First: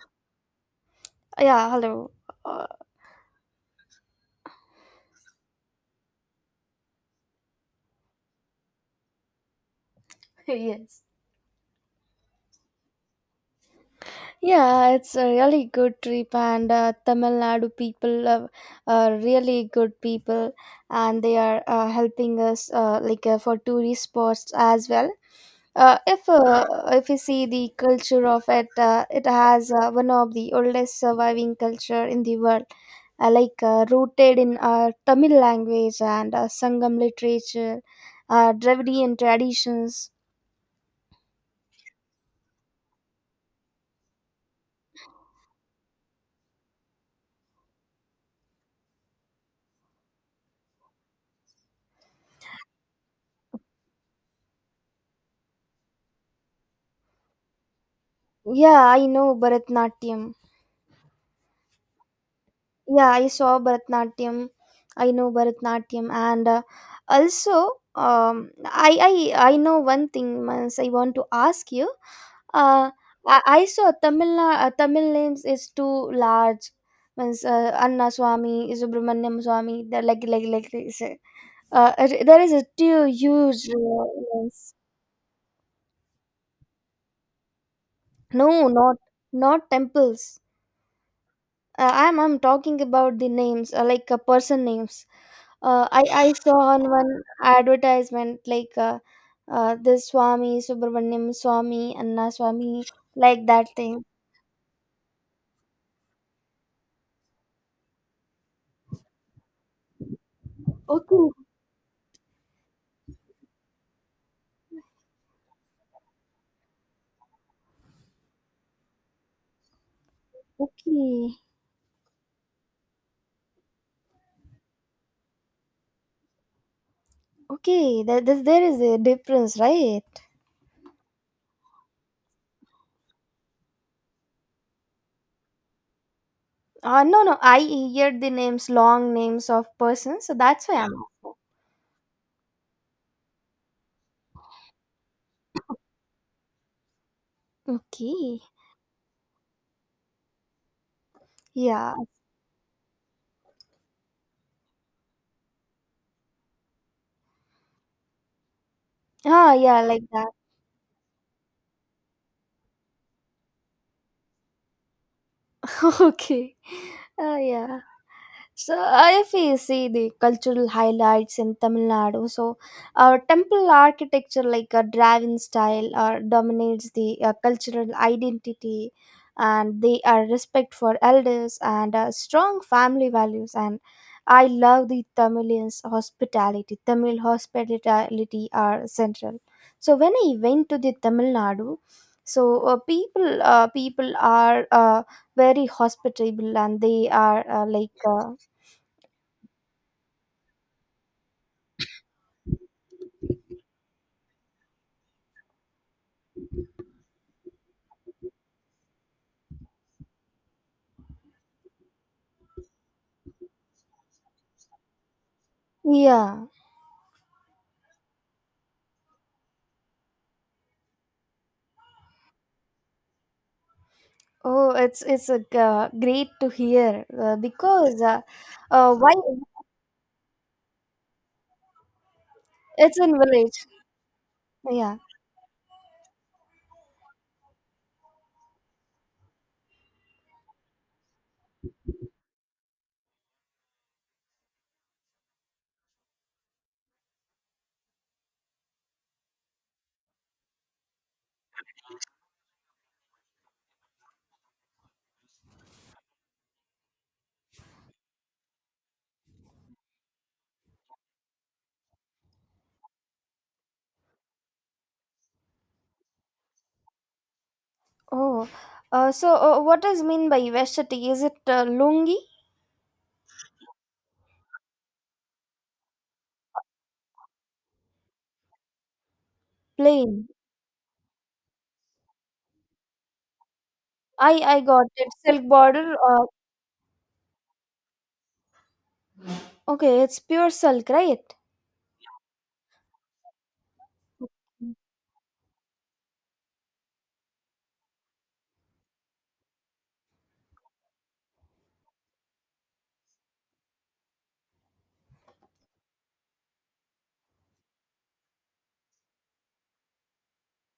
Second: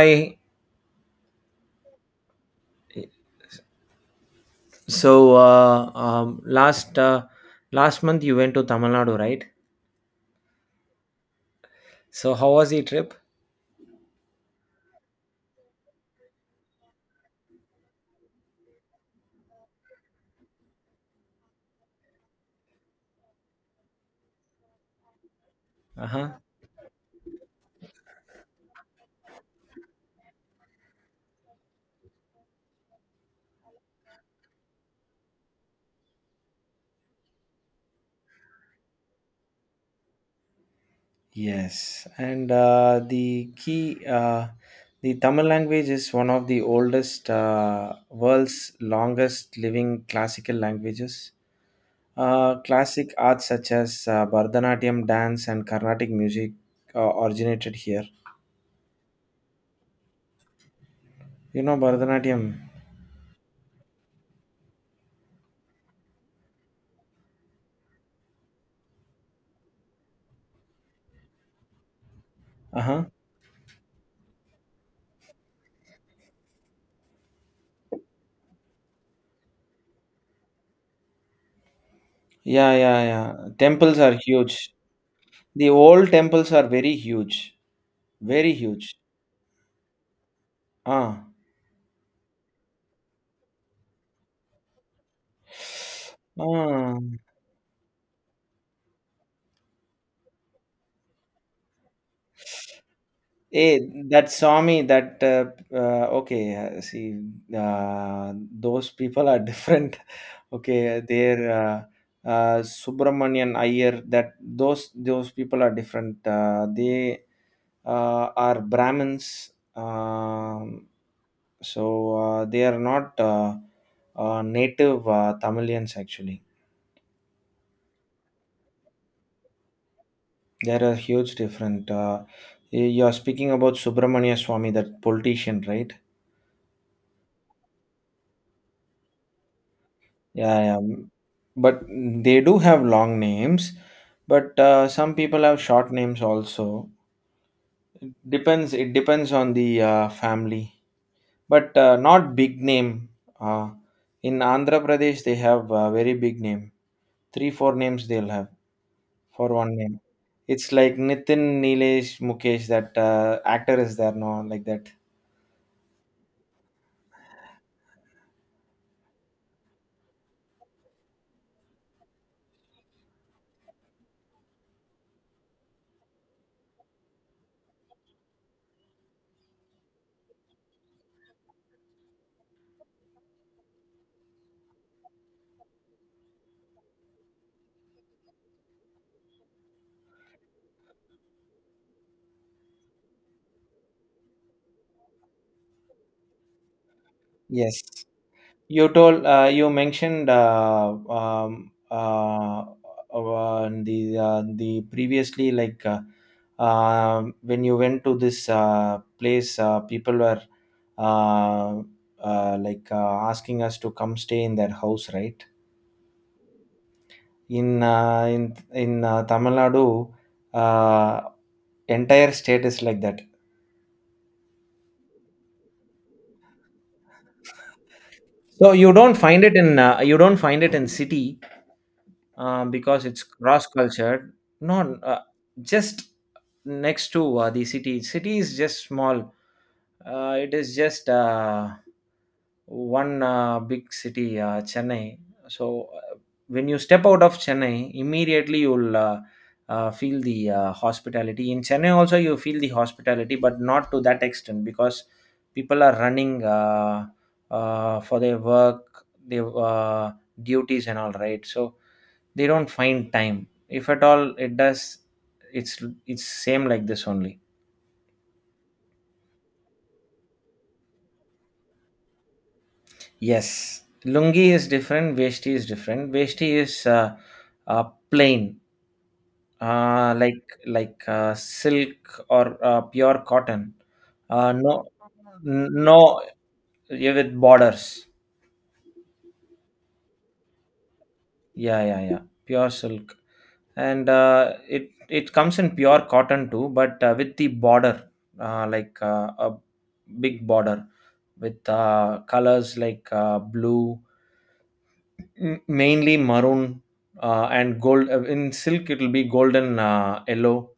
Hi. Yeah, hello. Uh, So uh, um, last last month you went to Tamil Nadu, right? yes. So how was the trip? Yeah, it's a really good trip, and Tamil Nadu people are really good people, and they are helping us for tourist spots as well. Uh, Uh if huh. uh, if you see the culture of it, it has one of the oldest surviving culture in the world, rooted in Tamil language and Sangam literature, Dravidian traditions. Yes, and key uh, the Tamil language is one of the oldest, world's longest living classical languages. Classic arts such as Bharatanatyam dance and Carnatic music originated here. Yeah, I know Bharatanatyam. You know Bharatanatyam. Yeah, I saw Bharatanatyam. I know Bharatanatyam, and also um, I I know one thing, Mans. I want to ask you. Uh Uh, huh. I saw Tamil names is too large. Means Anna Swami, Subramanyam Swami. They're like this. Uh, there is a Yeah, yeah, too yeah. huge. Temples are huge. means- The old temples are very huge, very no, huge. not temples. Ah, I'm talking about the names person names. I saw on ah. one advertisement like this Swami Subramaniam Swami Anna Swami like that Hey, thing. that Swami, that okay. See, those people are different. Okay, Okay, they're Subramanian Iyer. That those people are different. They are Brahmins. Um, okay, so uh, they are not native Tamilians actually. okay. There is a difference, right? There are huge different. You are speaking about Subramania Swami, that politician, right? No, no. I hear the names, long names of persons, so Yeah, that's yeah. why I'm. Mm. But they do have long names, but some people have short names also. It Okay. depends. It depends on the family, but Yeah. Not big name. Uh, in Andhra Pradesh, they have a very big name. Three, four names they'll have for Ah, one yeah, name. like that. It's like Nitin, Nilesh, Mukesh. That actor is there, no, like that. okay. Yeah. So if we see the cultural highlights in Tamil Nadu, so temple architecture like a drive-in style dominates the cultural identity, and they are respect for elders and strong family values. And I love the Tamilians hospitality. Tamil hospitality are central. So when I went to the Tamil Nadu, so people are. Very hospitable and they are Yes. You mentioned um, uh, uh, the the previously like when you went to this place, people were uh, asking us to come stay in their house, right? yeah. In uh, in in Tamil Nadu, uh, entire state is like that. Oh, it's great to hear because why You don't find it in city. Um, it's because in it's cross village. cultured. Yeah. Not Just next to the city. City is just small. It is just one big city, Chennai. So uh, when you step out of Chennai, immediately you'll feel the hospitality. In Chennai also, you feel the hospitality, but not to that extent because people are running for their work, their duties, and all right. So they don't find time if at all it does it's it's same like this only. Oh, so what does mean by vashti, is it lungi? Yes. Lungi is different, veshti is different. Veshti is uh, uh, plain, uh, Plain. like like silk or pure cotton. i uh, i no got it silk border. no, uh, yeah, with borders. okay, it's pure silk, right? Yeah, yeah, yeah, pure silk. And it it comes in pure cotton too, but with the border, a big border with colors like blue, mainly maroon, and gold. In silk it will be golden, yellow,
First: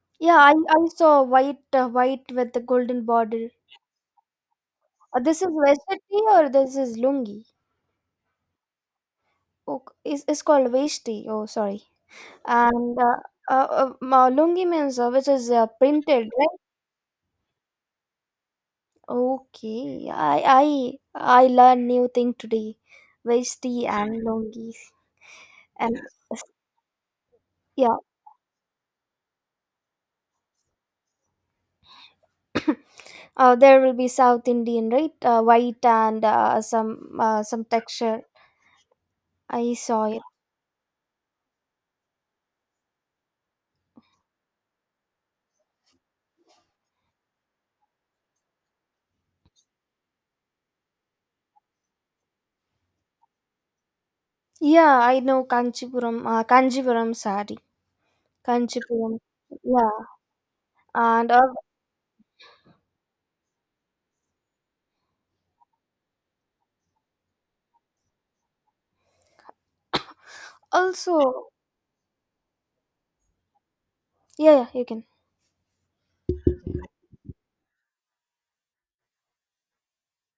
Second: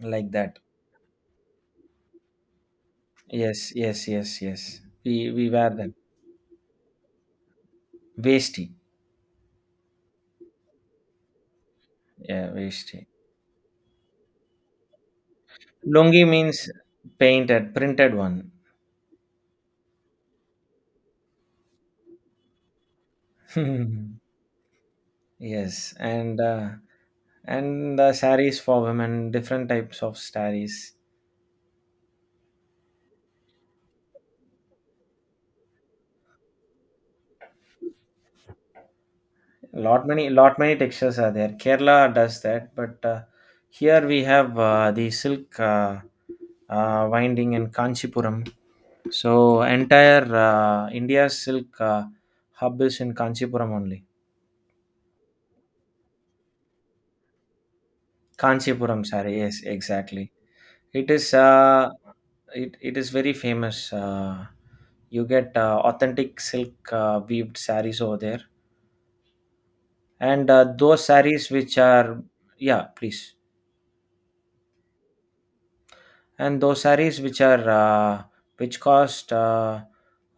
like Yeah, i that. i saw white, white with the golden border. Yes, yes, yes, yes, This we is wear that. vashti or this is lungi? Vesti. Okay, is it's called vashti, oh sorry. Yeah, And vesti. Lungi means which is Lungi printed, means right? painted, printed one. Okay, I I learn new thing today. Vesti and lungi, Yes, and Yes. and yeah, the saris for women, different types of saris. There will be South Indian, right? White and some texture. I saw it. Lot many textures are there. Kerala does that, but here we have the silk winding in Kanchipuram. So entire India's silk hub is in Kanchipuram only. Yeah, I know Kanchipuram, Kanjipuram sari, Kanchipuram Kanchipuram. sari, yes, Yeah, exactly. It and is uh, it is very famous. You get authentic silk weaved saris over there, and those also. sarees which are— yeah, please. Yeah, yeah, you can. And those sarees which are which cost uh,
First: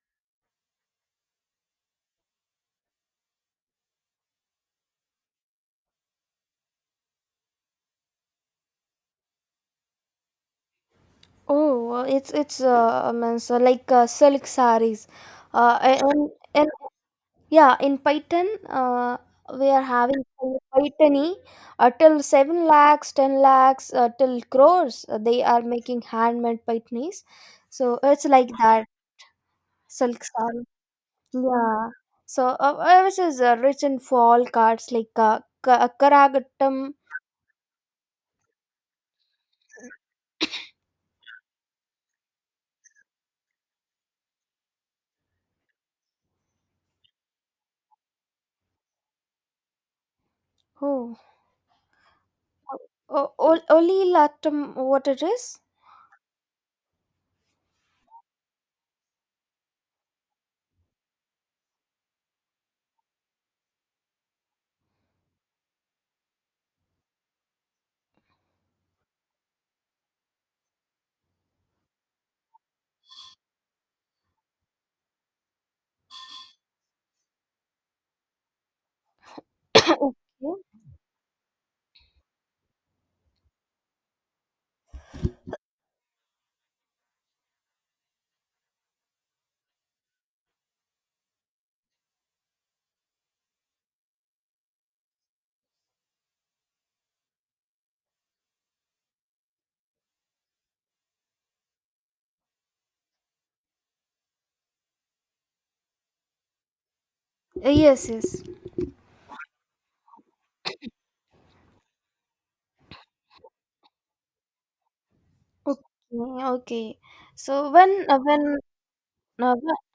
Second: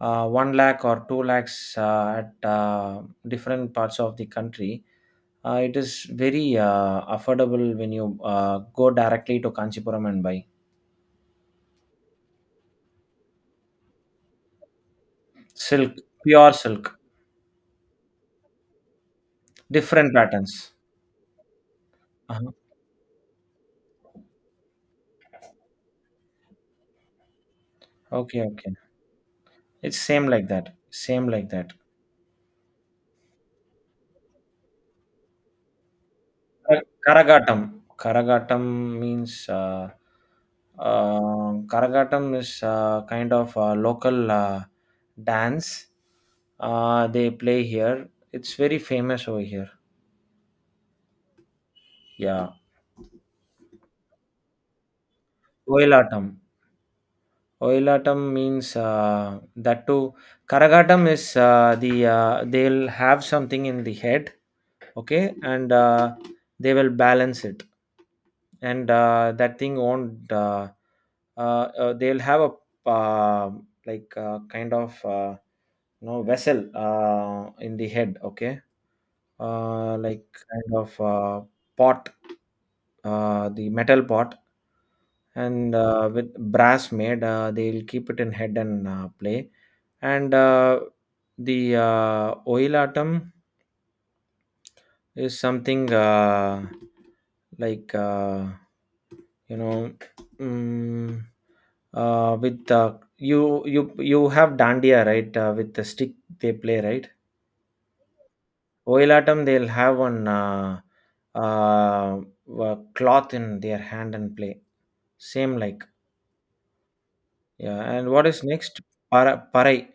uh, 1 lakh or 2 lakhs at different parts of the country, it is very affordable when you go directly to kanchipuram and buy. Oh, it's means like silk sarees, uh, Silk, a- and pure and silk, yeah, in Python, we are different having patterns. Pythony till Uh-huh. 7 lakhs, 10 lakhs, till crores. They are making handmade Pythonies, so it's Okay, like okay, that it's silk same like saree. that, same like that. Yeah, so which is rich in fall cards like Kara Karagattam. Karagatam. Karagatam means Karagatam is kind of a local dance. They play here. It's very famous over here. Oh, Yeah. Oli Lattam, what it is? Oilatam. Oilatam means that too. Karagatam is they'll have something in the head, okay, and they will balance it, and that thing won't uh, they'll have a uh kind of, you know, vessel in the head, okay, uh, like kind of pot, the metal pot, and with brass made, they'll keep it in head and play. And the oilatum is something, like uh, you know, mm, with you you have dandiya, right, with the stick they play, right? Okay. Yes, yes. Oilatum, they'll have one uh, cloth in their hand and play, same like— Okay, okay. So yeah, when and what is next? Uh, wh- Parai.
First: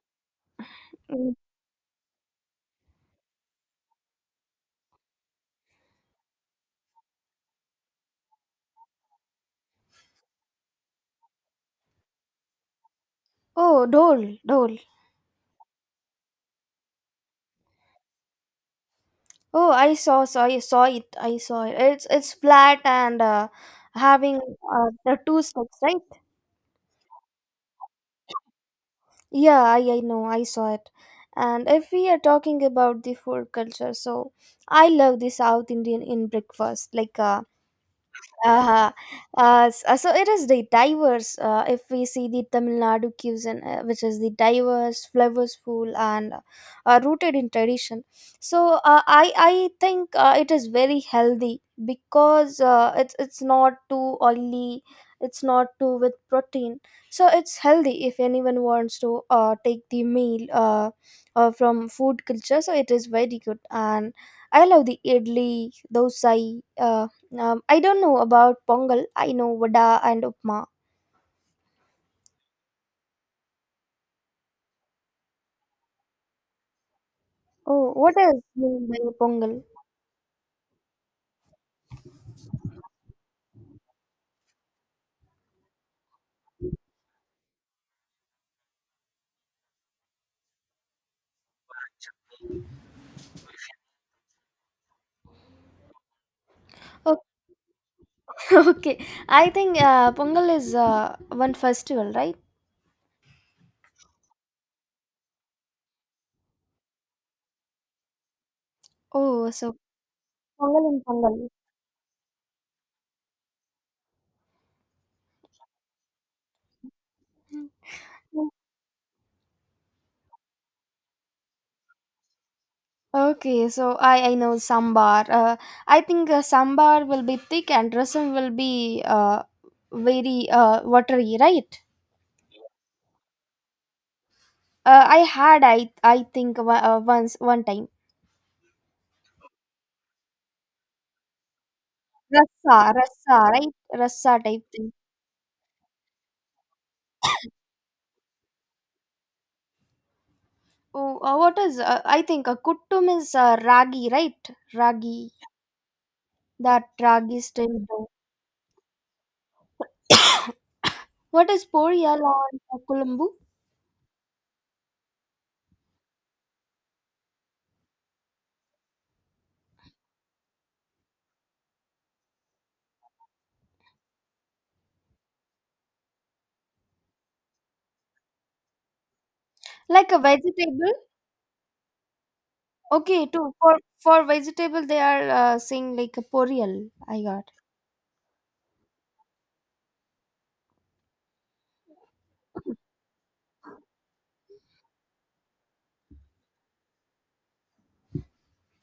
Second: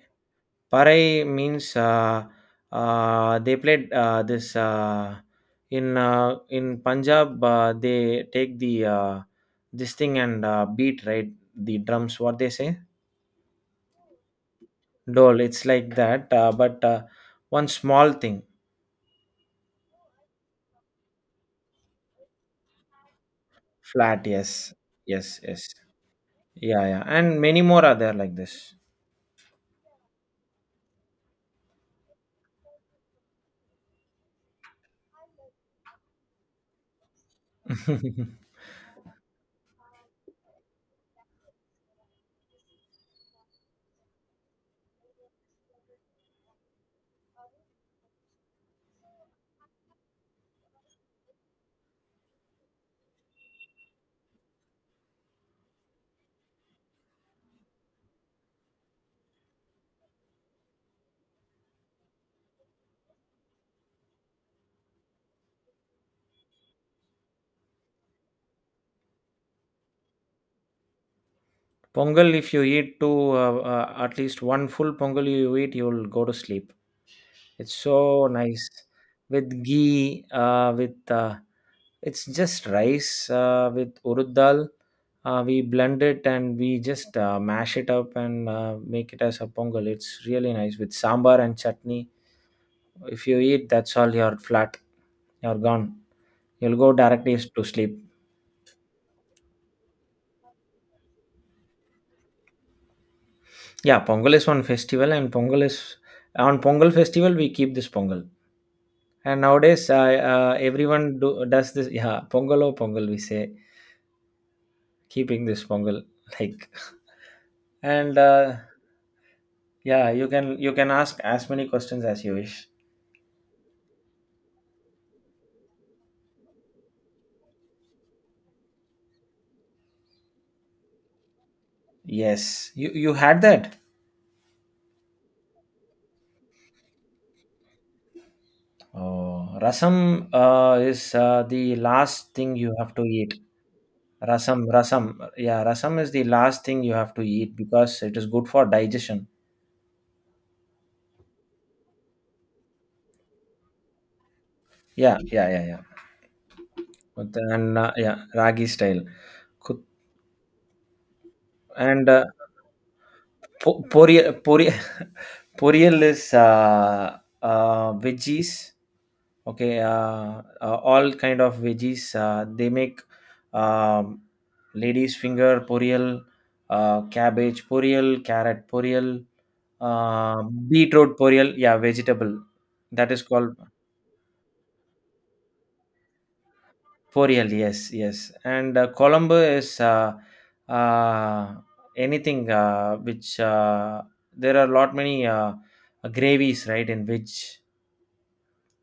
parai mm, means uh, uh, they played this in punjab, they take the this thing and beat, right, the drums, what they say. oh Dole Dole. Dole, it's like that, but one small thing, Oh, I saw it. It's flat and flat, having yes, the yes, two yes, sticks, right? yeah, yeah, and many more are there like this. Yeah, I know I saw it. And if we are talking about the food culture, so I love the South Indian in breakfast, like Uh, so it is the diverse. If we see the Tamil Nadu cuisine, which is the diverse, flavorful, and rooted in tradition, so I think it is very healthy because it's not too oily, it's not too with protein, so it's healthy if anyone wants to take the meal from food culture. So it is very good, and I love the idli, dosai. Uh, I don't know about pongal. I know vada and upma. Pongal, if you eat at least one full pongal you eat, you'll go to sleep. It's Oh, what so else? nice Mean by with pongal? ghee, with it's just rice with urud dal. We blend it and we just mash it up and make it as a pongal. It's really nice with sambar and chutney. If you eat, that's all. You're flat. You're gone. You'll go Okay, directly to sleep. okay. I think pongal is one festival, right? Yeah, Pongal is one festival, and Pongal is— on Pongal festival we keep this Pongal. And Oh, so nowadays, I pongal and everyone pongal. do, does this. Yeah, Pongal or Pongal, we say keeping this Pongal like, and Mm. Yeah, you can ask as many questions as you wish. Okay, so I know sambar. I think sambar will be thick and rasam will be very watery, right? Yes, you had that. I had I think once one time Oh, rasam is the last thing you rasa have to eat. rasa right, rasa Rasam, type thing. rasam. Yeah, rasam is the last thing you have to eat because it is good for digestion. Oh, what is? I think kuttum is ragi, right? Yeah, Ragi, yeah, yeah, yeah. that With— ragi and steamed dough. yeah, ragi style. Kut— What is and poriyal or kulambu? Pori— poriel is veggies. Okay, all kind of veggies. They make um, lady's finger poriel, cabbage poriel, carrot poriel, Like a uh, vegetable? beetroot poriel. Yeah, vegetable. That is Okay, too. called For vegetable, they are saying like a poriyal. I got. Forial, yes, yes. And Colombo is uh, anything which— there are lot many gravies, right? In which—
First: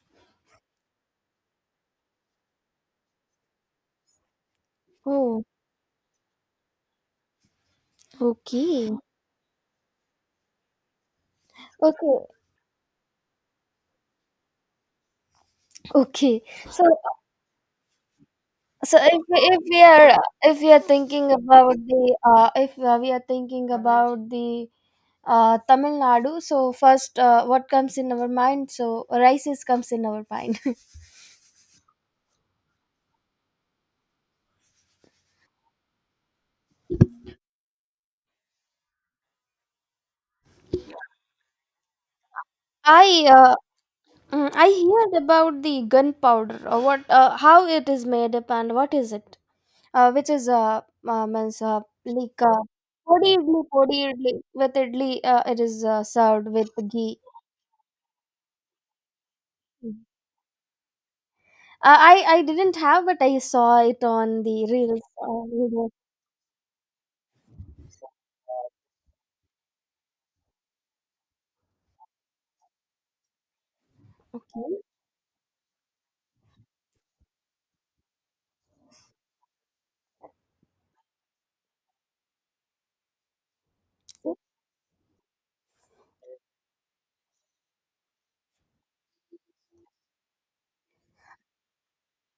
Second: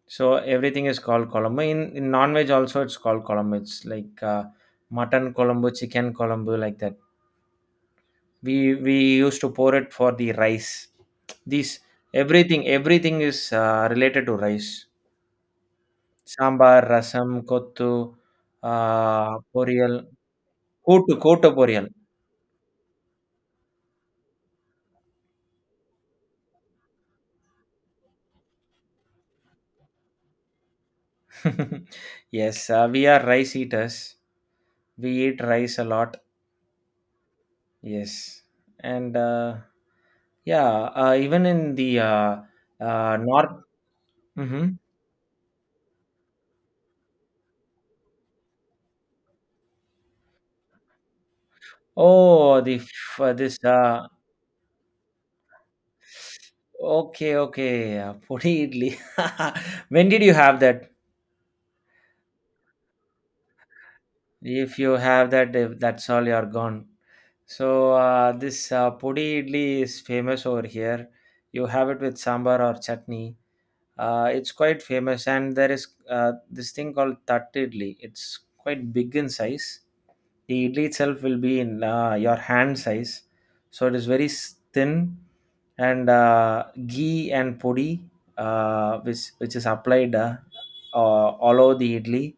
so everything is called Colombo. In non veg also, it's called Colombo. It's like mutton Oh, Colombo, chicken Colombo, like that. Okay. We used to pour it for the rice. These— Okay, everything is related to rice. okay. Sambar, So, rasam, kottu, so if we- if we poriyal, are if we are thinking கூட்டு about poriyal. the if we are thinking about the Tamil Nadu. So first, what comes in our mind? So rice is comes in our mind. Yes, we are rice eaters. We eat rice a lot. Yes, and yeah, even in the I uh, north. Hmm. I heard about the gunpowder. What? How it is made up and what is it? Which is means like Oh, the this. podi idli with idli. It is served with ghee. Okay, okay. Puri idli. Mm. When did you have that? I didn't have, but I saw it on the If you reels. have that, if Video. that's all. You're gone. So this pudi idli is famous over here. You have it with sambar or chutney. It's Okay. quite famous, and there is this thing called Tatti Idli. It's quite big in size. The idli itself will be in your hand size, so it is very So thin, and ghee and podi, which is applied all over the idli,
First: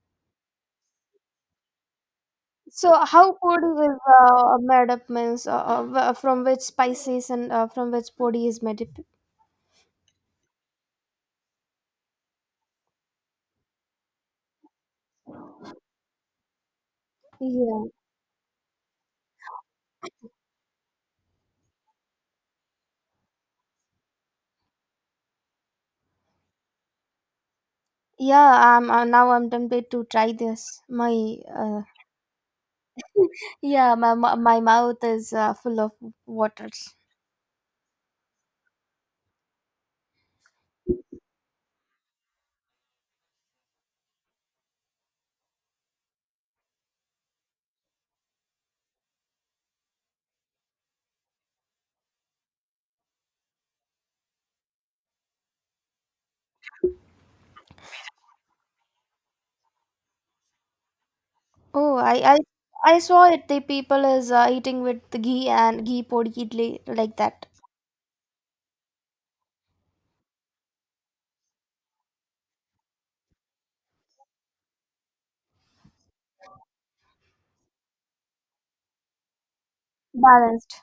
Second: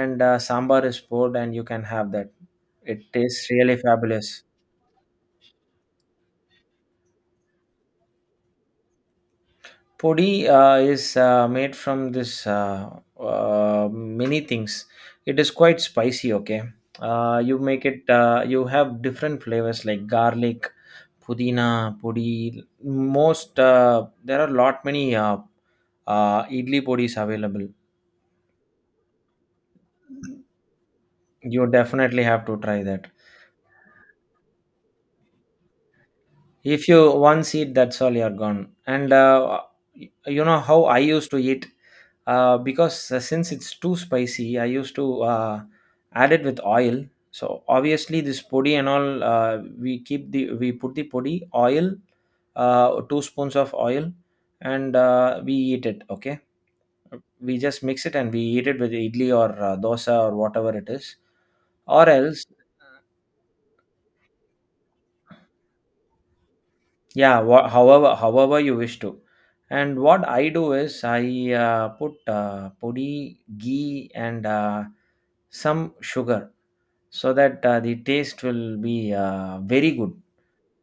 and sambar is poured, and you can have that. so It how tastes really podi is fabulous. Made up, means from which spices and from which podi is made up? Podi is made from this, many things. It is quite spicy. Okay, you make Yeah, it. You have different flavors like garlic, pudina, podi. Most— there are lot many idli podis available. yeah. I'm now I'm tempted to try this. My You uh, definitely have to try that. yeah, my mouth is full of If waters. you once eat, that's all, you're gone. And you know how I used to eat. Because since it's too spicy I used to add it with oil, so obviously this podi and all, we put the podi oil, two spoons of oil, and we eat it, okay, we just mix it and we eat it with idli or dosa or whatever it is. Oh, Or I I else, I saw it. The people is eating with the ghee and ghee podi idli like yeah, that, however, however you wish to. And what I do is I put pudi, ghee, and some sugar, so that the taste will be very good, balanced.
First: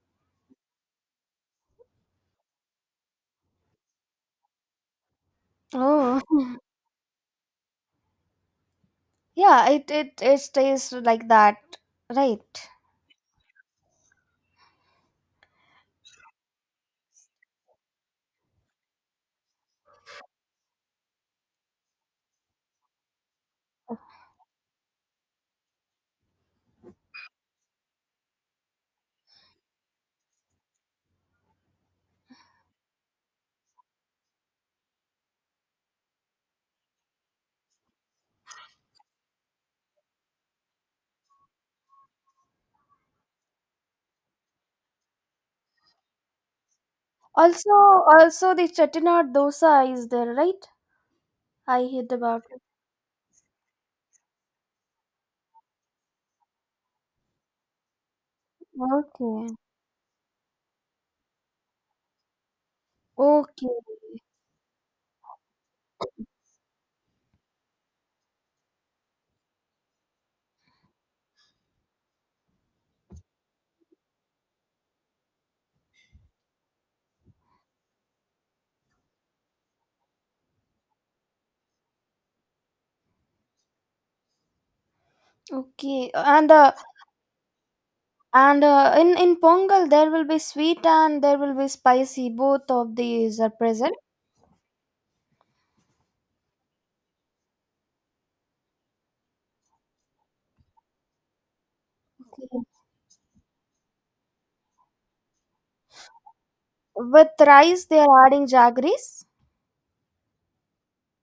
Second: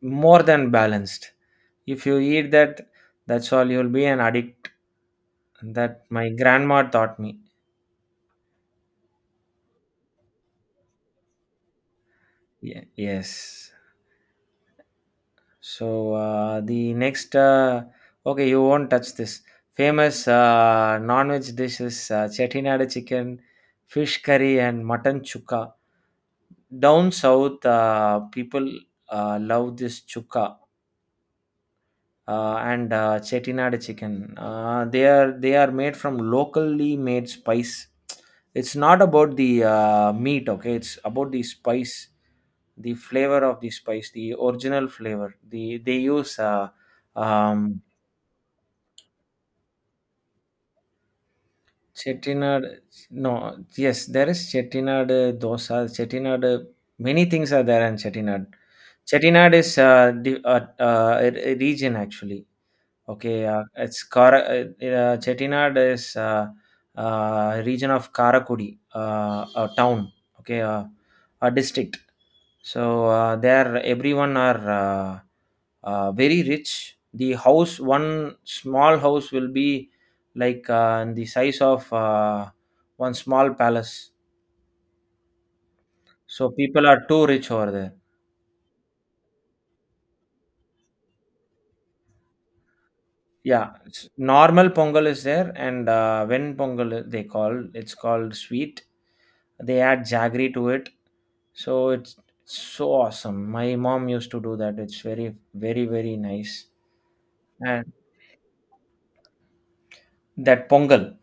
more than balanced. If you eat that, that's all, you'll be an addict. That Oh, my grandma taught me. yeah. It tastes like that, right? Yes. So the next, okay, you won't touch this— famous non-veg dishes: chettinad chicken, fish curry, and mutton chukka. Down south, people love this chukka and chettinad chicken. They are made from locally made spice. It's not about the meat, okay? It's about the spice, the flavor of the spice, the original flavor. The they use. Also, um, also the chettinad dosa is there, right? I heard about it. Chettinad— no, yes, there is Chettinad dosa. Chettinad, many things are there in Chettinad. Chettinad Okay. is the, a region actually. Okay, Okay, it's Kara. Chettinad is region of Karakudi, a town. Okay, a district. So there, everyone are. Very rich. The house, one small house, will be like the size of one small palace. okay, So and uh, people are too rich over there. and uh, in Pongal there will be sweet and there will be spicy. Both of these are Yeah, present. Normal pongal is there, and when pongal I- they call it's called sweet. They add jaggery to it, so it's Okay. so awesome. My mom used to do that. It's very, very, very nice. With rice, And they are adding jaggeries. that pongal,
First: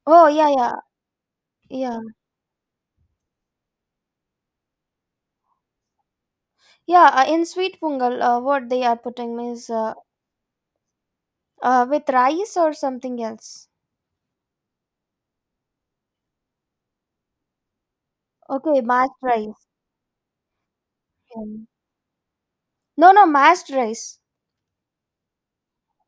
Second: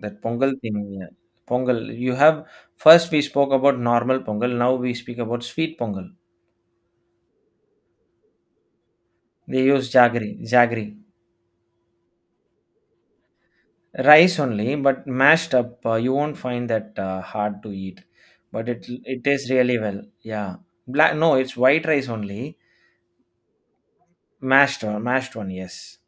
That Oh, yeah, Pongal yeah, thing, yeah. Pongal. yeah, You have First we spoke about normal Pongal. Now we speak about sweet Pongal. yeah. In sweet Pongal, what they are putting They is use jaggery, with rice or something else. rice only, but mashed up. You won't find that hard to eat, but Okay, it mashed it tastes rice. really well. Yeah, black. No, it's Um, white rice only, no, no, mashed rice. mashed one, mashed one. Yes,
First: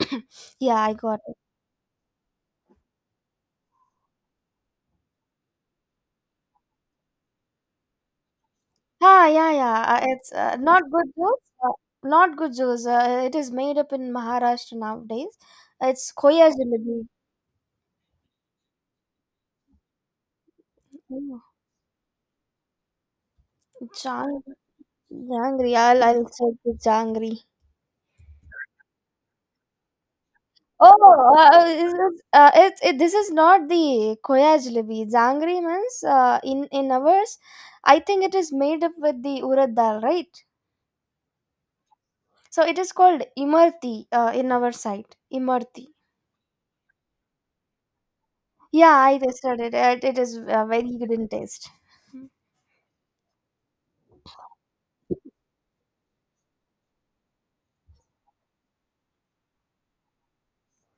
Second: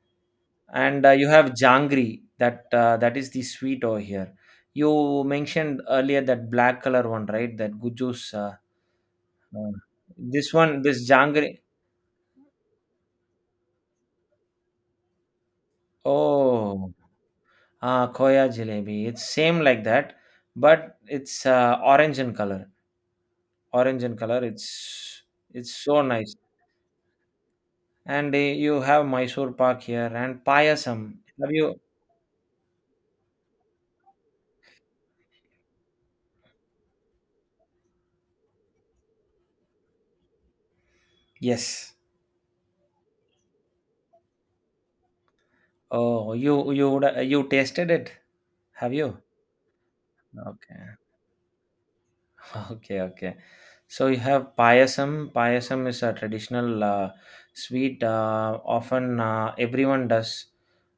Yeah, I and got. you have jangri. That is the sweet over here. You mentioned earlier that black color one, right? That guju's. Ah, yeah, uh, yeah. It's this one, not this good juice. jangri. Not good juice. It is made up in Maharashtra nowadays. It's Koya Oh, jalebi. Koya jalebi. It's same like that, but Oh, it's orange in color. Orange in color. Jang- It's jangri. so I'll nice. check the jangri. And you have Mysore Pak here and payasam. Oh, Have you? is it, it, it, this is not the Koya jalebi. Jangri means in ours, I think it is made up with the urad dal, right? Yes. So it is called imarti in our side. Imarti. Oh, you tasted it? Have Yeah, I you? tasted it. It is Okay. very good in taste. Okay, okay. So you have payasam. Payasam is a traditional sweet. Often everyone does.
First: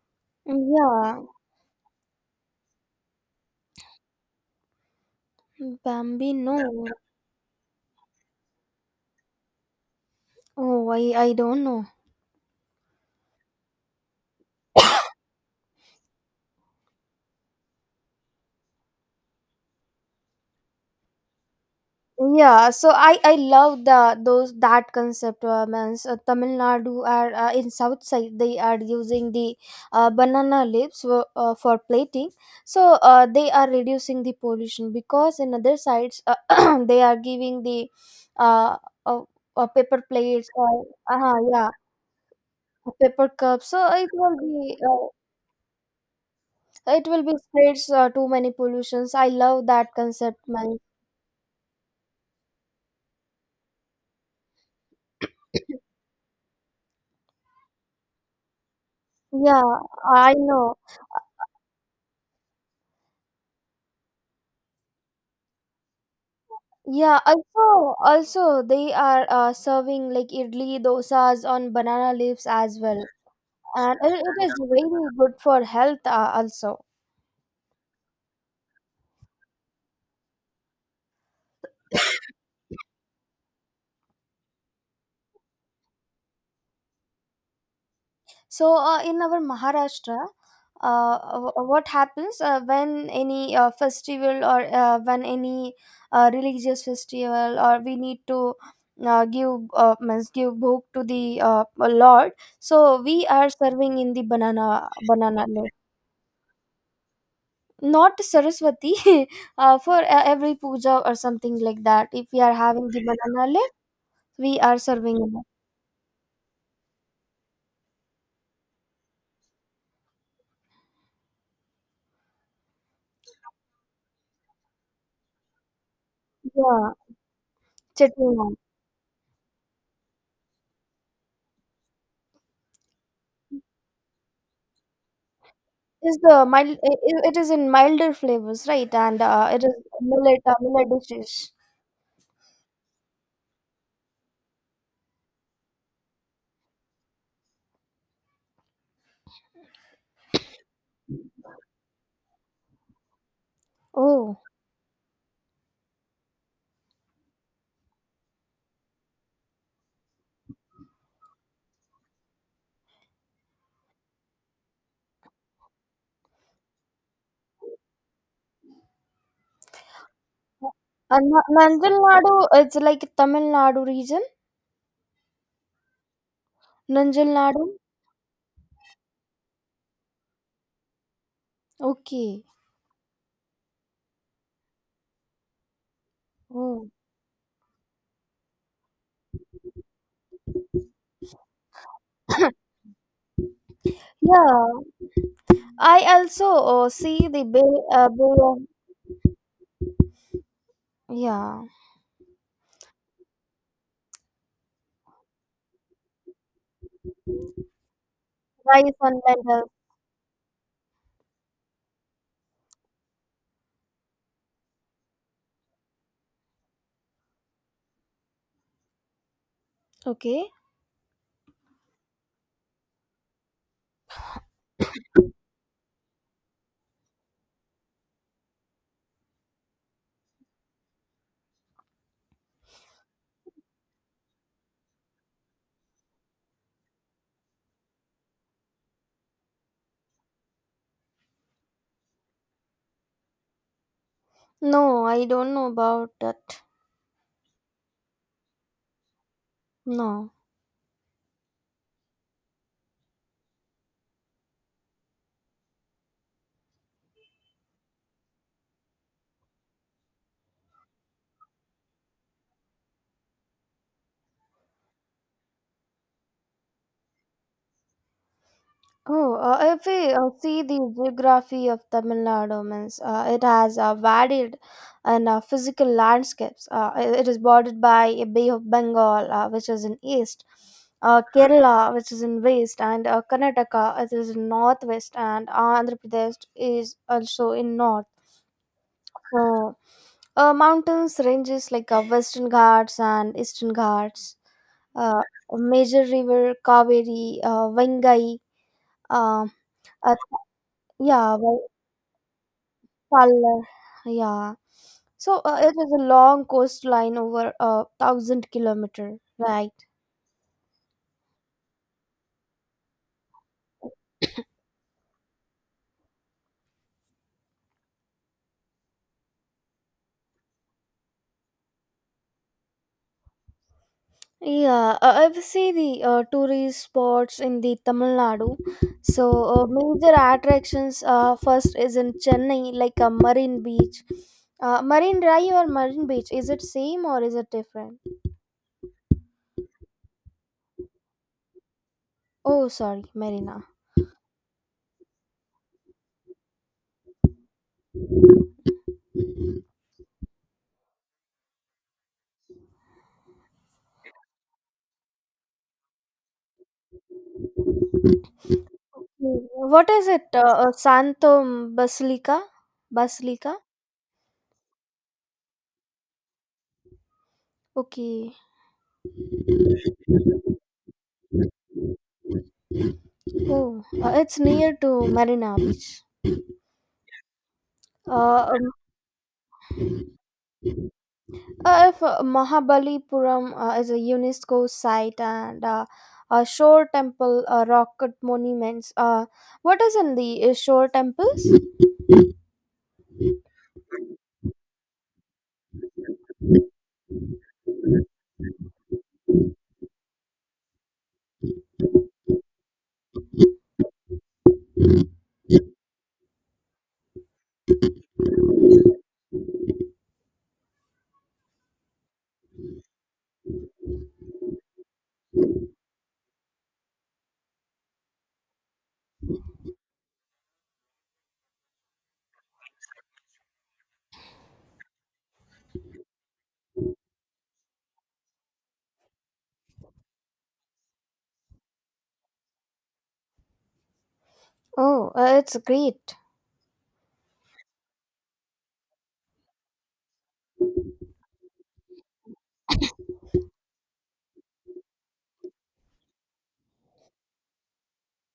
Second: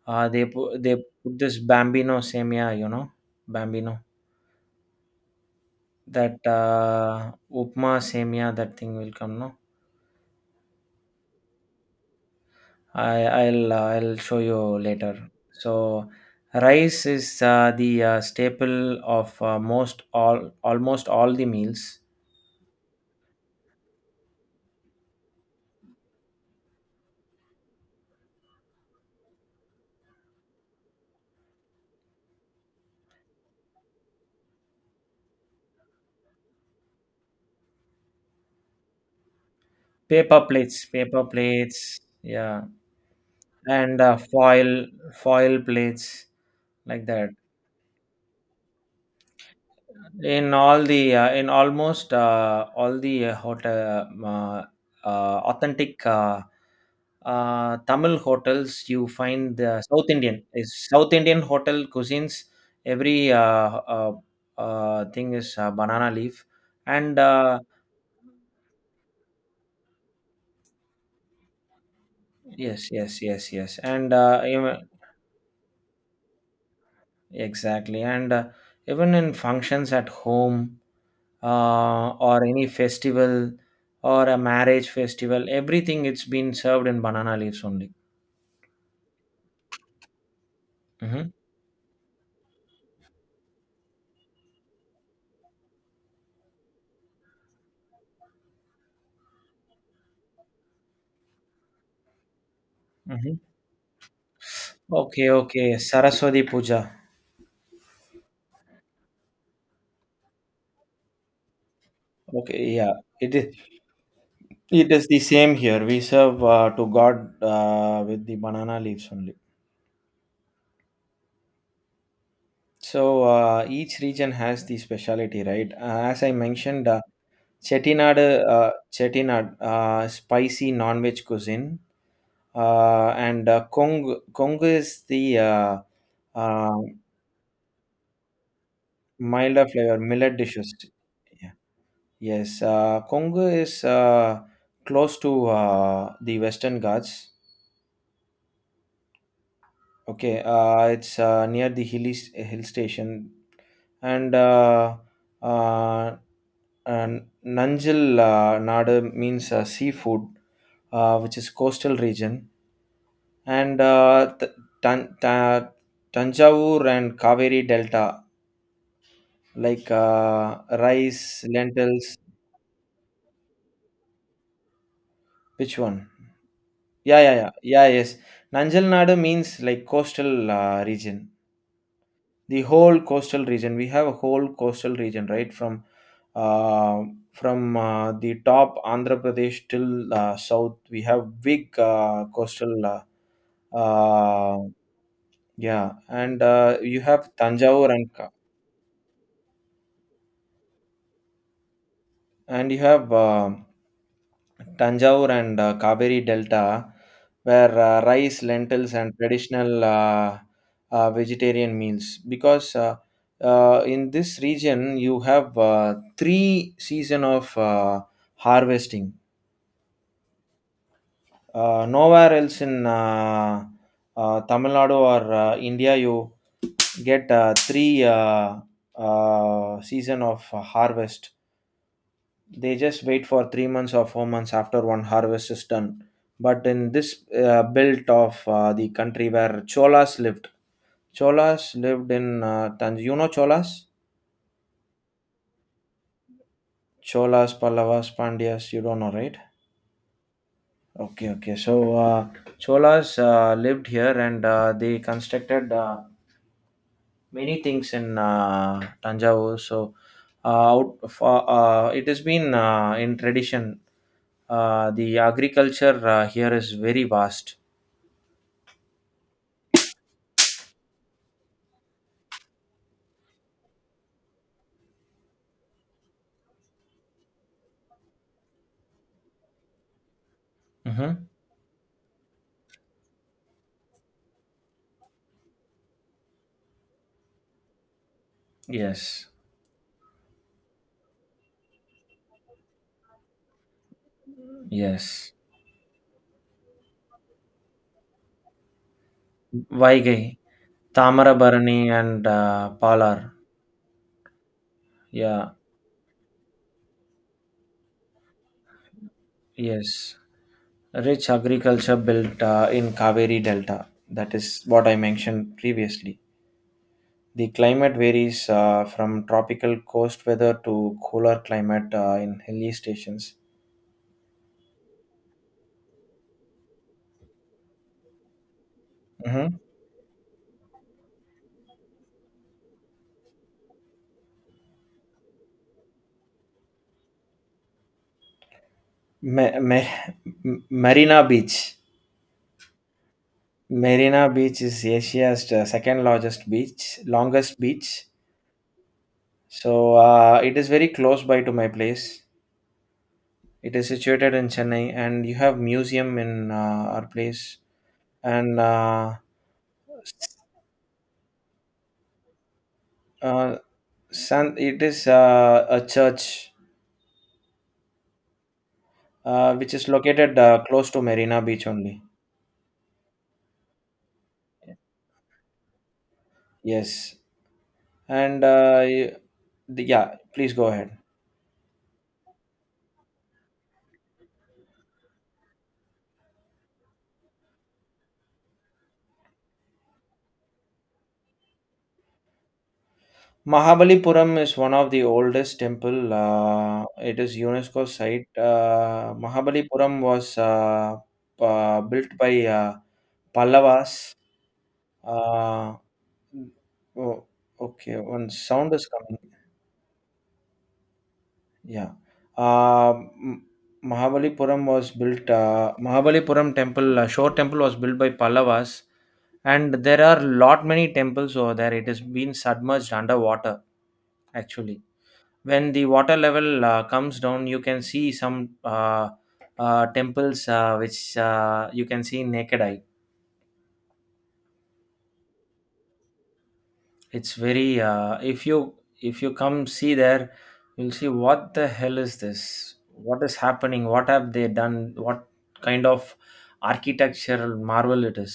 They put they Yeah, put this bambino semia. You know, bambino. Bambi, That no. Upma semia. That thing will come. No, Oh, I don't know. I'll show you later. So rice is the staple of most all almost all the meals. Yeah, so I love the those that concept. Means Tamil Nadu are in south side they are using the banana leaves for plating. So they are reducing the pollution because in other sides they are giving the uh, uh, paper Paper plates plates. or Paper yeah plates. Yeah, paper cups. So and it will foil be. Foil plates, like It will that, be spreads too many pollutions. I love that concept, man. In almost all the hotel, authentic Tamil hotels. You find Yeah, the South I Indian know. is South Indian hotel cuisines. Every thing is banana leaf, and Yeah, also, also they are serving like idli dosas on banana leaves as yes, well, yes, yes, yes. and And it, it is even. very good for health also. Exactly. And even in functions at home, or any festival, or a marriage festival, everything it's been served in banana leaves only. So, in our Maharashtra, Mm-hmm. What happens when any festival or when any religious festival or we need to give means give bhog to the Lord? So we Mm-hmm. are serving in the banana Okay, banana leaf, okay. Saraswati Puja. not Saraswati, for every puja or something like that. If we are Okay, having yeah. the It banana is, leaf, we are it is serving the in it. same here. We serve to God with the banana leaves only. So each region has the speciality, right? As I mentioned, Yeah, Chettinad, chutney one. Chettinad, spicy non-veg cuisine. And Kong is the Is the uh, mild it is in milder flavors, right, and it milder is flavor millet dishes. millet dishes. Yeah. Yes, Congo is close to the Western Ghats. Okay, it's near the hill station, and Oh, uh, uh, and Nanjil Nadu means seafood, which is coastal region, and Tan- Ta- Tanjavur and Kaveri Delta, like and rice, Nanjil lentils. Nadu, it's like Tamil Nadu region. Which one? Yeah, Nanjil yeah, yeah, Nadu. yeah. Yes, Nanjal Nadu means like coastal region. Okay. The whole coastal region. We have a whole coastal region, right? Oh. uh, from the top Andhra Pradesh till south, we have big coastal. Uh, Yeah, yeah, I and also you see have the bay, Tanjore and bay of, yeah. and you have um Tanjore and Kaveri Delta, where rice, lentils, Rice and and lentils. traditional vegetarian meals. Because in this region, you have three season of harvesting. Okay, Nowhere else in Tamil Nadu or India, you get three season of harvest. They just wait for 3 months or 4 months after one harvest is done. But in this belt of the country where Cholas lived in Tanj. You know Cholas, no, I don't know about that. Pallavas, Pandyas. You don't know, right? No. Okay, okay. So Cholas lived here, and they constructed many things in Tanjavur. So it has been in tradition. The agriculture here is very vast. Oh, if we see the geography of Tamil Nadu, means it has varied and physical landscapes. It is bordered by a Bay of Bengal, which is in east, Mhm. Kerala, which is in west, and Karnataka, it is in northwest, and Andhra Pradesh is also in north. Yes, So, mountains ranges like Western Ghats and Eastern Ghats. Uh, yes. major river Kaveri, Vengai. Um, Vaigai, yeah, well, Tamarabarani, and Palar. Pallar. Yeah. So Yeah, it is a long coastline over 1,000 kilometer, right? yes. Rich agriculture built in Kaveri Delta. That is what I mentioned previously. The climate varies from tropical coast weather to cooler climate in hilly stations. Yeah, if you see the tourist spots in the Tamil Nadu, so Hmm. Major attractions first is in Chennai, like a Marine Beach. Marine Drive or Marine Beach, is it same or is it different? Ma- Ma- Marina Beach. Oh, sorry, Marina. Marina Beach is Asia's second largest beach, longest beach. So it is very close by to my place. It is situated in Chennai, and you have museum in our place. And Okay, what is it? s- Santo Basilica? uh, Basilica? San, it is a church Okay. Which is located close to Marina Beach only. Oh, it's near to Marina Beach. Yes, and Uh, um, yeah, please go ahead. If Mahabalipuram is a UNESCO site and a shore temple, rocket monuments. What is in the shore temples? Mahabalipuram is one of the oldest temple. It is UNESCO site. Mahabalipuram was built by Pallavas. Uh, oh, okay, one sound is coming. Yeah. Uh, M- Mahabalipuram was built. Mahabalipuram temple, shore temple was built by Pallavas, and there are lot many temples over there. It has been submerged underwater actually. When the water level comes down, you can see some temples which you can see naked eye. Oh, it's great. It's very if you come see there, you'll see what the hell is this, what is happening, what have they done, what kind of architectural marvel it is.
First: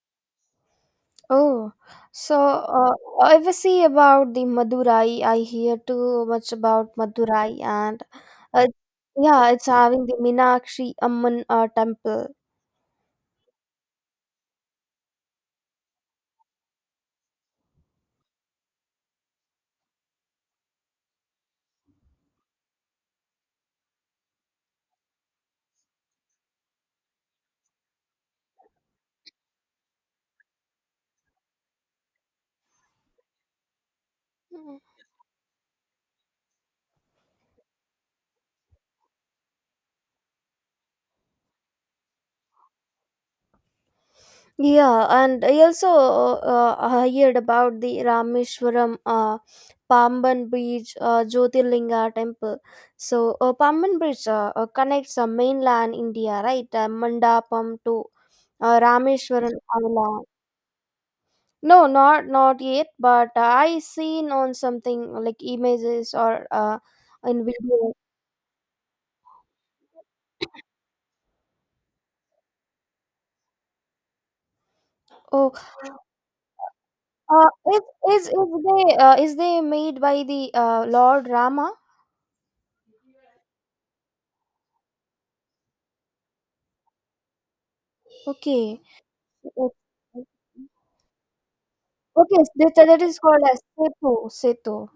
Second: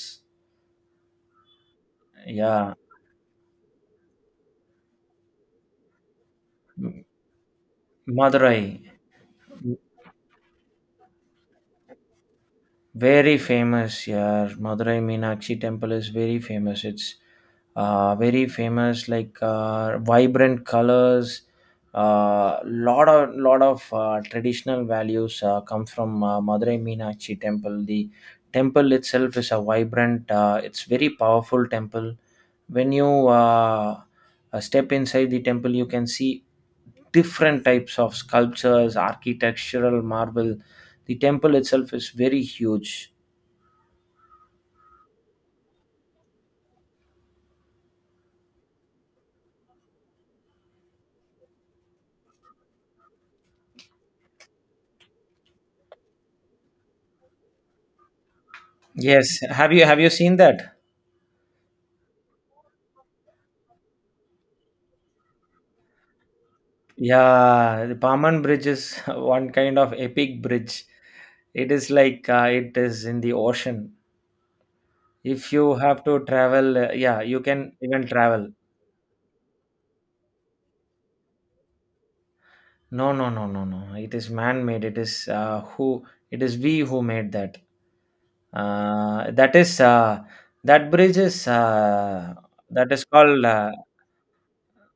Oh, so Yeah, uh, if I see about the Madurai, I hear too much about Madurai and Madurai. uh, yeah, it's having the Meenakshi Amman temple. Very famous, yeah. Madurai Meenakshi temple is very famous. It's very famous, like vibrant colors. Lot of traditional values come from Madurai Meenakshi temple. The temple itself is a vibrant. It's very powerful temple. When you step inside the temple, you can see different types of sculptures, architectural marble. The temple itself is very huge. Yeah, and I also heard about the Rameshwaram Pamban Bridge Jyotirlinga temple. Pamban Bridge connects mainland India, right? Mandapam to Yes, Rameshwaram have you Island. seen that? No, not yet, but I seen on something like images or in Yeah, the video. Paman Bridge is one kind of epic bridge. It is like it is in the ocean. If Oh, you have to travel, yeah, you uh, can is even is travel. Is they made by the Lord Rama? No, no, no, no, no. It is man-made. It is who? It is we who made that. Okay. That is that bridge is Okay, that that that is is called called as uh, Setu, Setu.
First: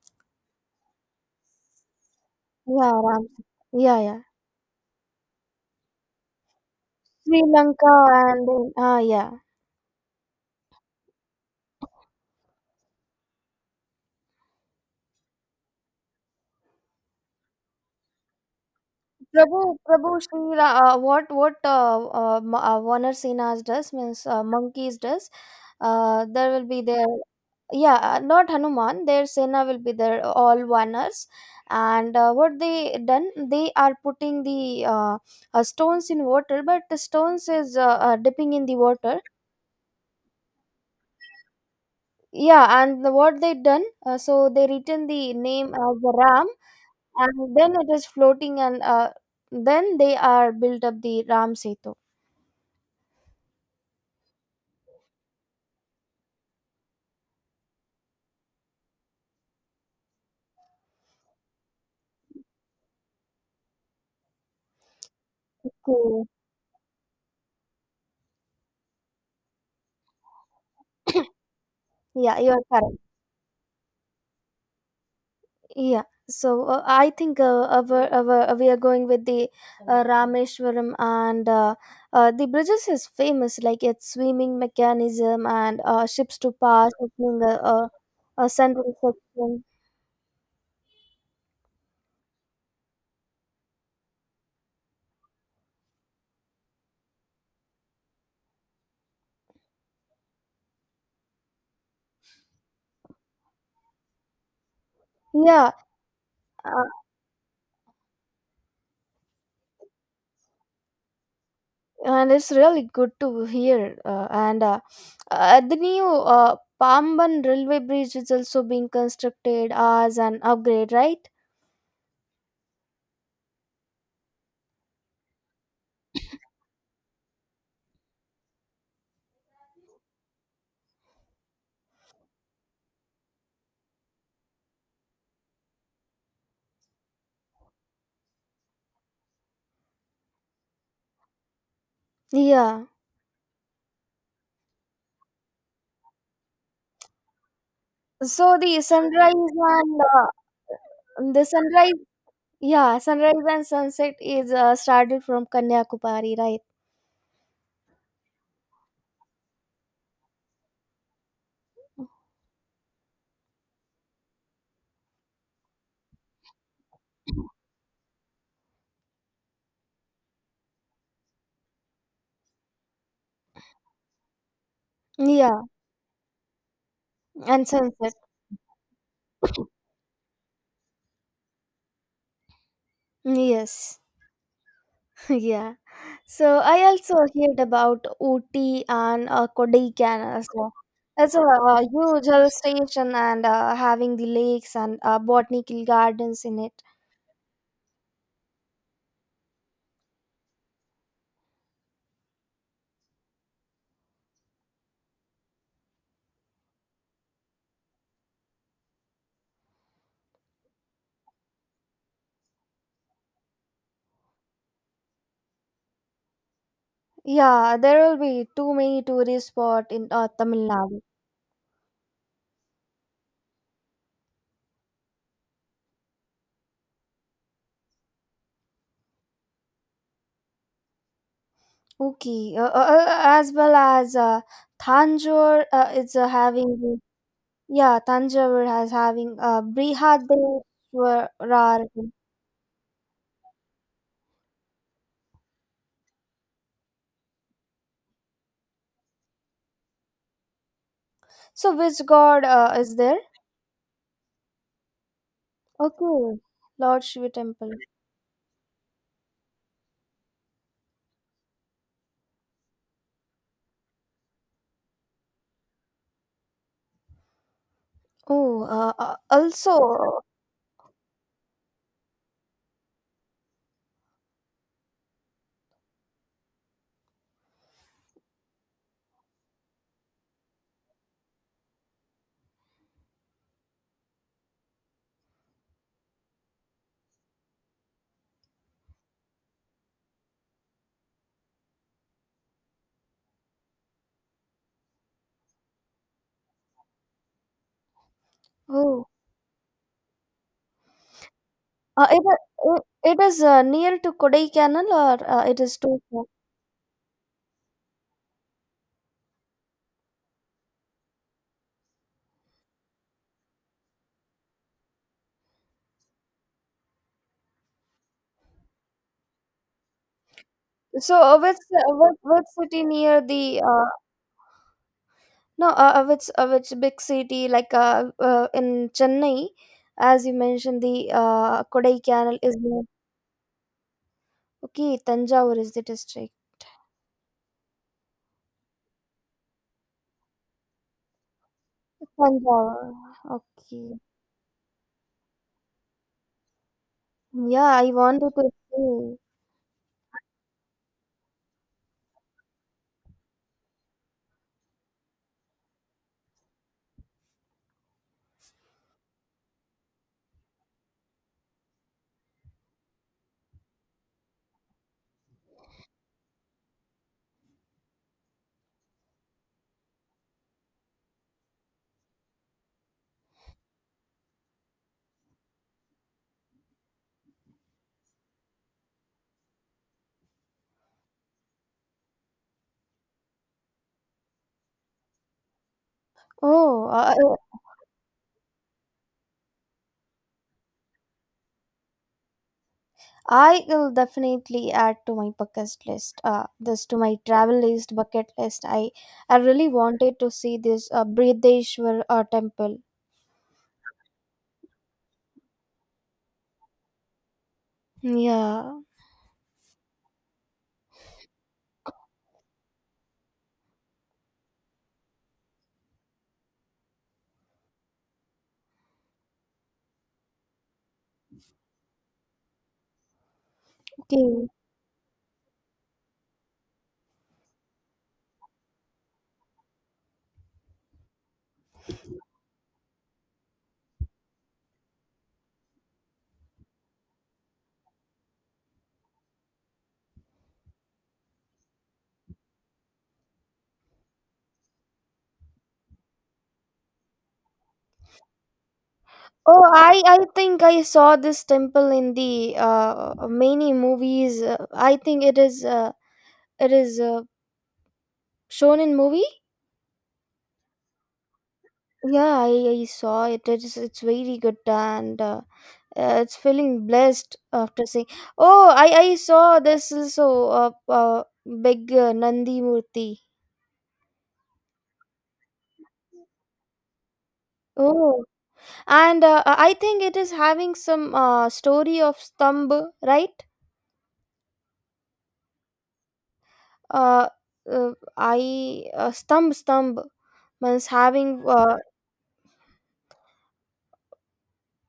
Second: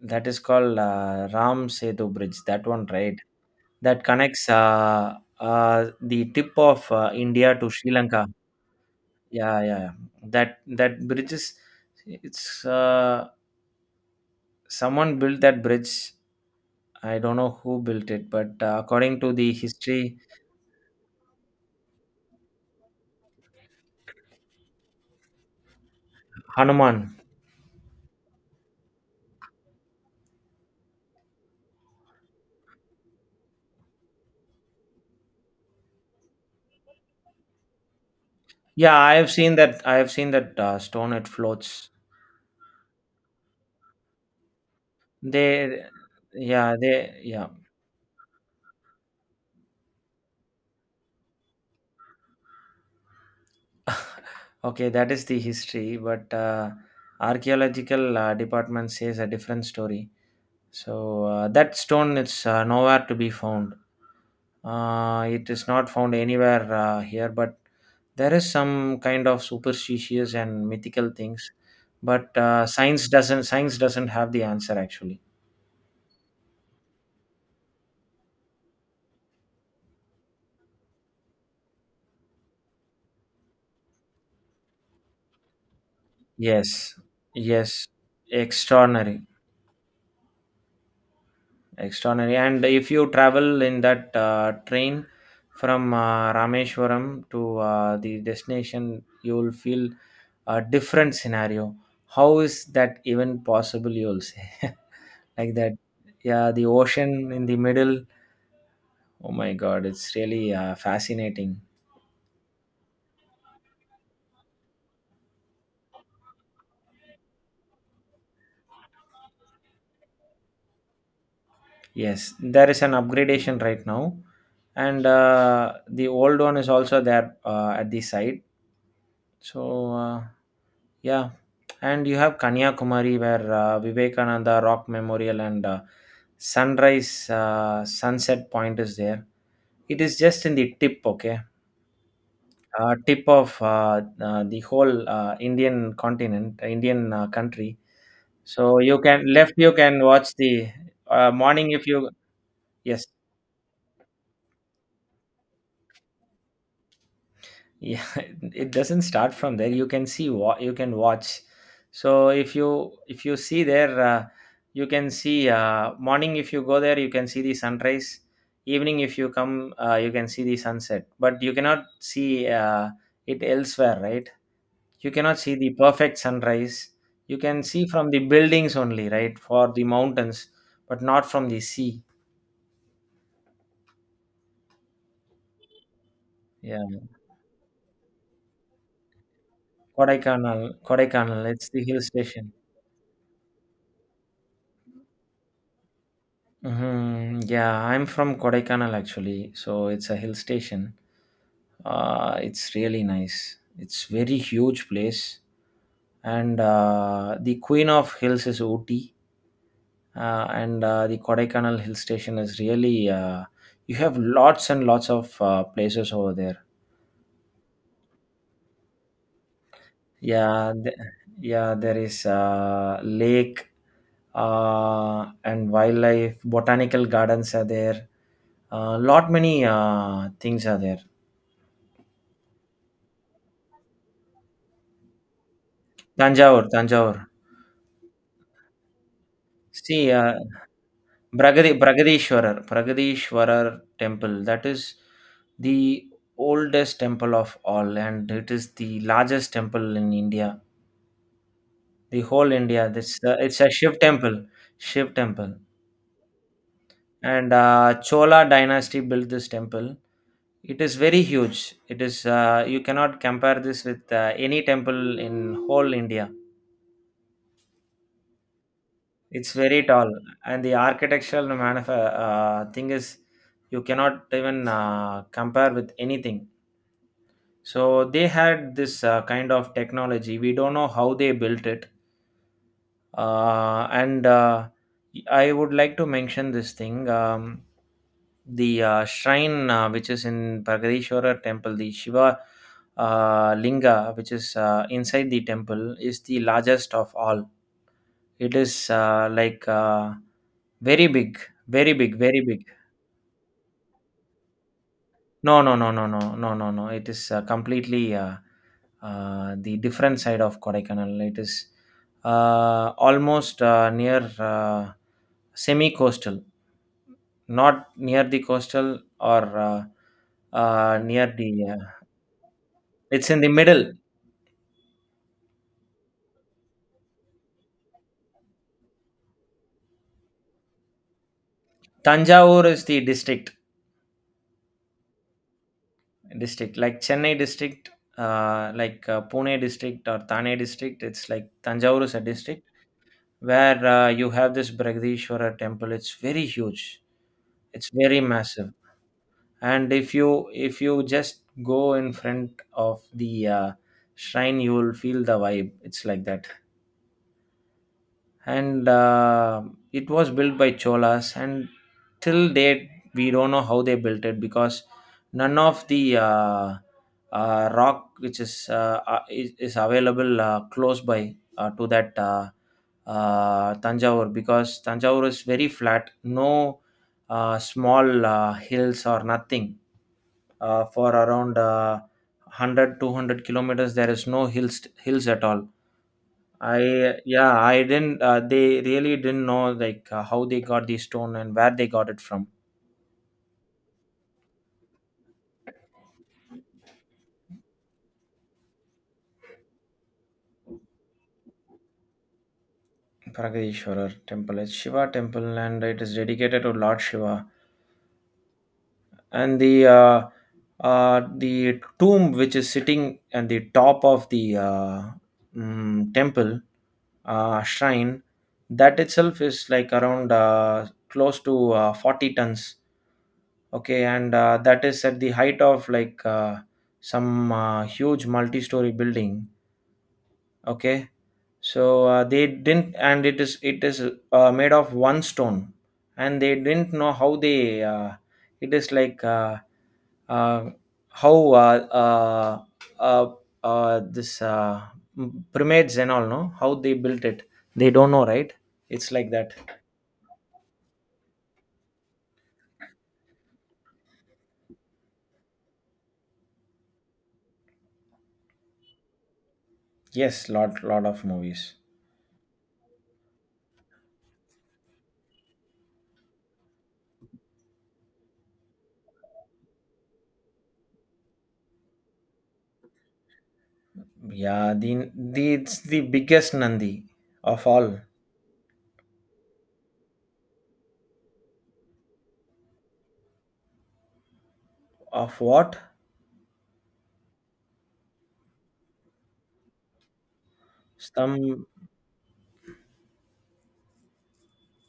that is called Ram Setu Bridge. That one, Yeah, right? Ram. Yeah, That yeah. connects the tip of Sri India to Sri Lanka Lanka. and then, ah, yeah. Yeah, yeah, yeah. That bridge is it's someone built that bridge. I don't know who built it, but according to the Prabhu, history, Prabhu Sri, what Warner Sinha's does means monkeys does. There will be Hanuman. their yeah, not Hanuman. Their Sena will be their all Warners, and what they done, they are putting the stones in water, but the stones is dipping in the Yeah, I water. have seen that. I have seen that stone. It floats. Yeah, and the, what they done, so they written the name They, as the Ram, yeah, they, yeah. and then it is floating, and then they are built up the Ram Setu. Okay, that is the history, but archaeological department says a different story. So that stone is nowhere to be found. It is not found Okay. anywhere here, but there is some kind of superstitious and mythical things. But Yeah, you are correct. Science doesn't have the answer actually. Yeah. I think we are going with the Rameshwaram and the bridges is famous like its swimming mechanism and ships to pass Yes, opening yes, a central extraordinary. section. Extraordinary. And if you travel in that train from Rameshwaram to the destination, you will feel a different scenario. How is that even possible? You'll say like that. Yeah, Yeah, the ocean in the middle. Oh my God, it's really fascinating. and it's really good to hear and the new Pamban railway bridge is also being constructed as an upgrade, right? Yes, there is an upgradation right now, and the old one is also there at the site. So. Yeah, and you have Kanyakumari, where Vivekananda Rock Memorial and Sunrise Sunset Point is there. It is just in the tip, okay, Yeah, tip of the whole Indian continent, Indian country. so So the you can sunrise left, you and can watch the the morning if sunrise you. yeah, Yes, sunrise and sunset is started from Kanyakumari, right? yeah, it doesn't start from there. You can see what you can watch. So if you see there, you can see morning. If you go there, you can see the sunrise. Evening, if you come, you can see the sunset, but you cannot see it elsewhere, right? You cannot see Yeah, the perfect sunrise. You can and see from sunset. the buildings only, right, for the mountains, but not from the sea. Yes. Yeah. So Yeah. I also heard about Ooty and Kodaikanal as kodaikanal well. It's kodaikanal a it's the hill huge station. hill station and having the lakes and botanical gardens in it. Mhm, yeah, I'm from Kodaikanal actually, so it's a hill station. It's really nice. It's very huge place, and the queen of hills is Ooty, and the Kodaikanal hill station is really. You have lots and lots of places over there. Yeah, there will be too many tourist spot in Tamil Yeah, Nadu. yeah, there is lake, and wildlife, botanical gardens are there. Lot many things are there. Okay, as well as Tanjore is Thanjavur, having the- Thanjavur. yeah, Tanjore has having See, Brihadeshwarar. Bragadishwarar temple. That is the oldest temple of all, and it is the largest temple in India. So which The god whole India. is This there? It's a Shiv temple. Shiv temple, Okay, Lord Shiva and temple. Chola dynasty built this temple. It is very huge. It is You cannot compare this with any temple in whole India. Oh, uh, uh, It's very tall, also, and the architectural thing is you cannot even compare with anything. So they had this kind of technology. We don't know how they built it, and I would like to mention this thing. The shrine which is in Bhagadishwara temple, the Shiva linga, which is inside the temple, is the largest of all. It is oh, like very big, very uh, big, it, very big. uh, it it is near to Kodaikanal or it No, no, is no, too no, no, far? no, no, no. It is completely the different side of Kodaikanal. It is almost near semi-coastal, not near the coastal. Or So, near the. Which city near It's in the the, middle. no, which big city like in Chennai, as you mentioned, the Kodaikanal is Tanjavur near. is the district, Okay, Tanjavur is the district. district like Chennai district, like Pune district or Thane district. It's like Tanjavur is a district Tanjavur. where Okay. You have this Bragdishwara temple. It's very huge. Yeah, I It's very wanted to massive. see. And if you just go in front of the shrine, you will feel the vibe. It's like that. And it was built by cholas, and till date we don't know how they built it, because none of the rock which is available close by to that Tanjavur, because Tanjavur is very flat. No small hills or nothing. For around 100 200 kilometers, there is no hills at all. Oh, I Yeah, I didn't. They really didn't know like how they got the stone and where they got it from. I will definitely add to my bucket list. This to my travel list, bucket list. I really wanted to see this Brideshwar temple. Parageshwarar temple, it's Shiva temple, and it is dedicated to Lord Shiva. Yeah. And the tomb, which is sitting at the top of the temple shrine, that itself is like, around, close to 40 tons. Okay, and Okay. That is at the height of like some huge multi-story building. Okay. So they didn't, and it is made of one stone, and they didn't know how they. It is like, uh, how uh, uh, uh, uh, this uh, pyramids and all. No, how they built it, they don't know, right? It's like that. Oh, I think I saw this temple in the many movies. I think it is shown in movie. Yes, lot of movies. Yeah, I saw it. It's very good and it's feeling blessed after seeing. Oh, I saw this also big Nandi Murti. Yeah, the it's the biggest nandi of all. Oh, and I think it is having some story of Stamb, right? Of what? Uh, uh, I Stamb Stamb means having Stum uh,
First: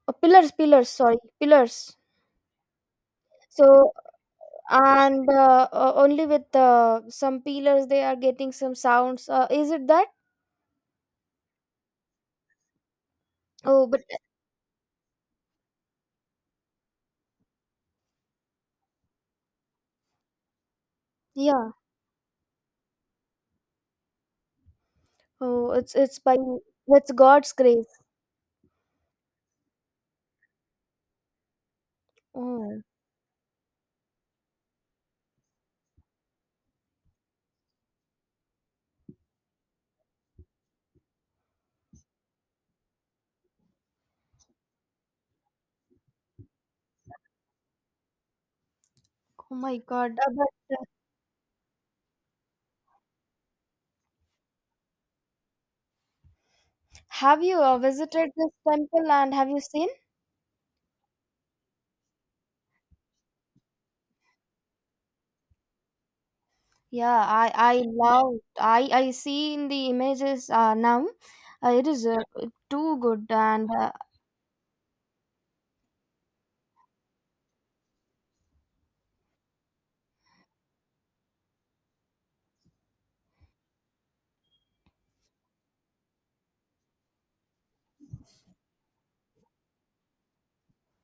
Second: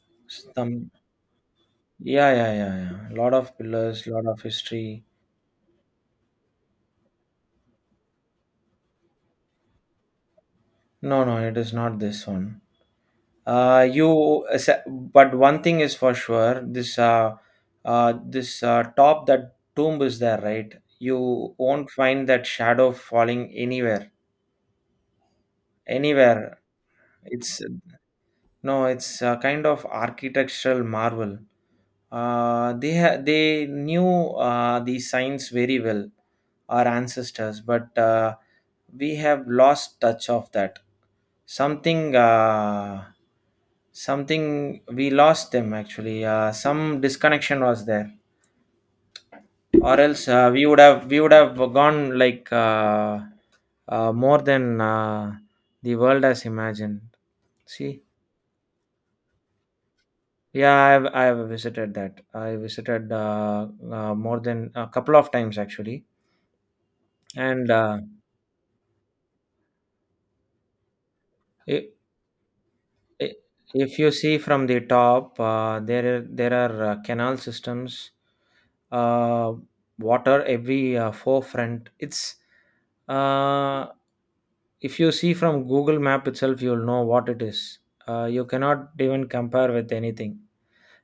uh, pillars, stum. pillars. Sorry, pillars. Yeah, yeah, yeah, yeah. Lot of So pillars, lot of history. and only with some pillars they are getting some sounds. Is it that? No, no, it is not this one. Oh, but But one thing is for sure. This, top, that tomb is there, right? You yeah. won't find that shadow falling anywhere, Oh, it's by anywhere. that's God's It's. grace. No, it's a kind of architectural marvel. Oh. They knew the signs very well, our ancestors, but we have lost touch of that. Something uh, something we lost them, actually. Some disconnection was there, Oh my or God. else we would But have we would have gone like, more than the world has imagined. have you See. visited this temple and have you seen? Yeah, I've visited that. I visited more than a couple of times, actually. Yeah, and I uh, love I see in the images now. It i- is too good i- and if you see from the top, there are canal systems, uh, water every forefront. It's. uh, if you see from google map itself, you'll know what it is. You cannot even compare with anything.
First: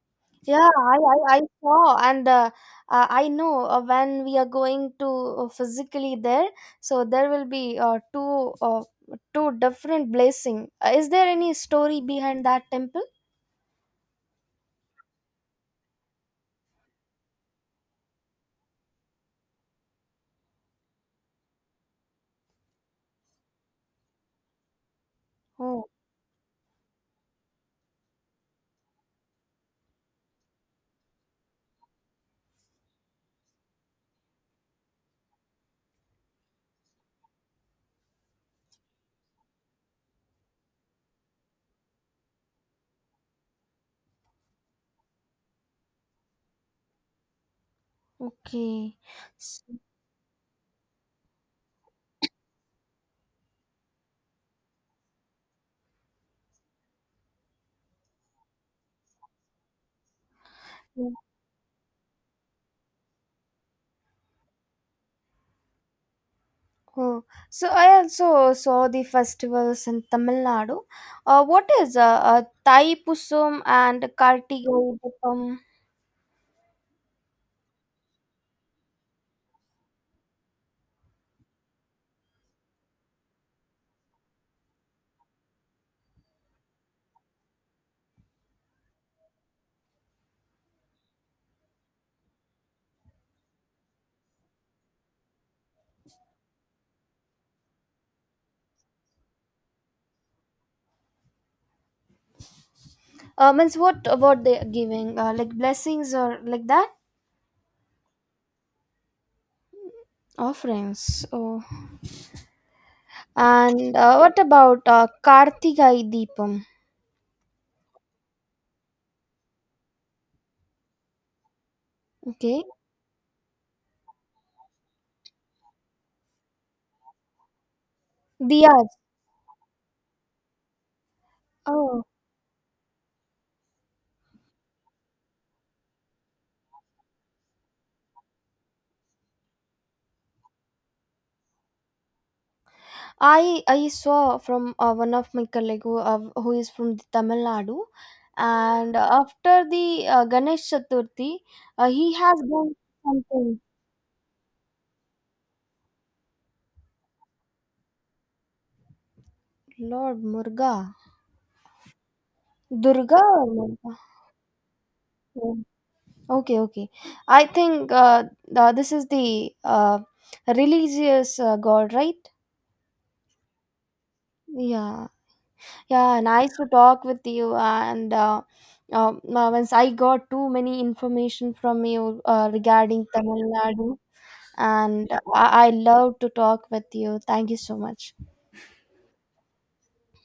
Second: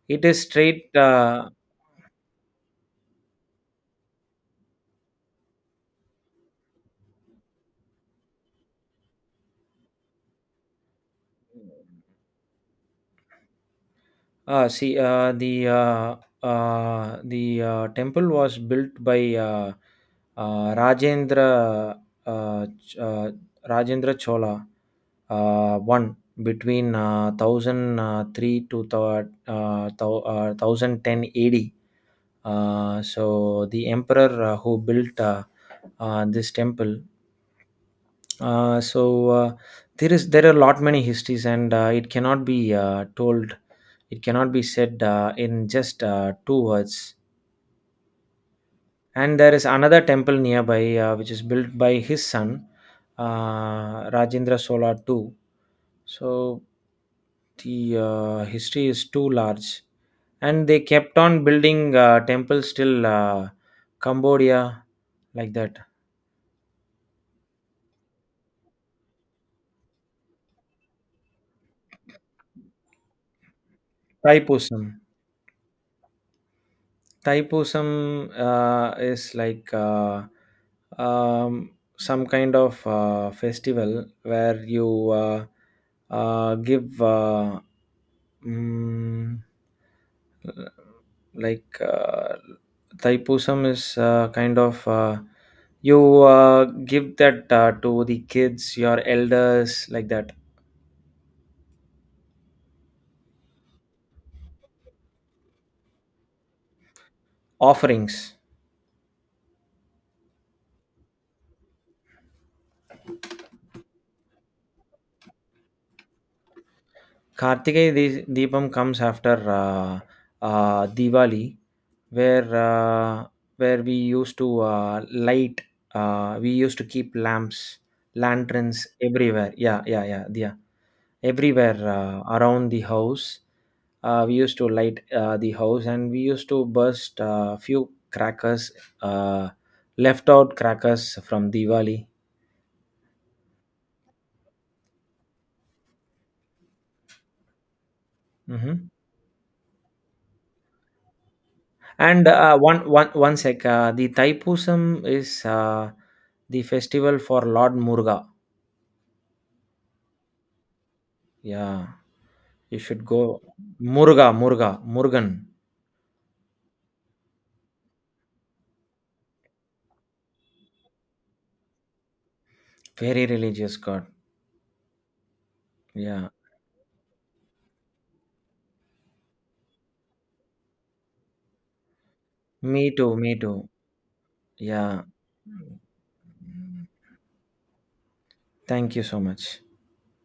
It is yeah, straight. I saw and I know when we are going to physically there, so there will be two two different blessing. Is there any story behind that temple? See, the temple was built by uh, Rajendra uh, Ch- uh, Rajendra Chola one, between 1000 three to 1010 AD. So the emperor who built this temple. So, there are lot many histories, and it cannot be told. It cannot be said in just two words. Okay. And there is So, another temple nearby, which is built by his son, Rajendra Sola too. So the history is too large, and they kept on building temples till Cambodia, like that. oh, so I also saw the festivals in Tamil Nadu. What is Thai Pusum and Thai Kartigai Taipussum. Deepam? Taipusam is like um, some kind of festival where you give, mm, like Taipusam is kind of, you give that to the kids, your elders, like that. Means what they are giving? Like blessings or like that? Offerings. Offerings. Oh. And what about Kartigai Deepam? Karthikeya Deepam comes after Diwali, where Okay. We used to light, we used to keep lamps, lanterns Diyas. everywhere. Yeah, yeah, yeah, yeah. Everywhere Oh. Around the house, we used to light the house, and we used to burst a few crackers, uh, left out crackers from Diwali. I saw from one of my colleague who is from the Tamil Nadu, Mhm. and after the Ganesh Chaturthi, he And has uh, done one, one, one something. sec, the Taipusam is the festival for Lord Murga. Lord Murga, Yeah, you should Durga go. or Murga? Murga, Murga, Murgan. Oh. Okay, okay. I think this is the religious god, right? Very religious god. Yeah. Yeah, Yeah. nice to talk with you. And once I got too many information from you Me regarding too, me Tamil too. Nadu, Yeah. and I love to talk with you. Thank you so much. Thank you so much.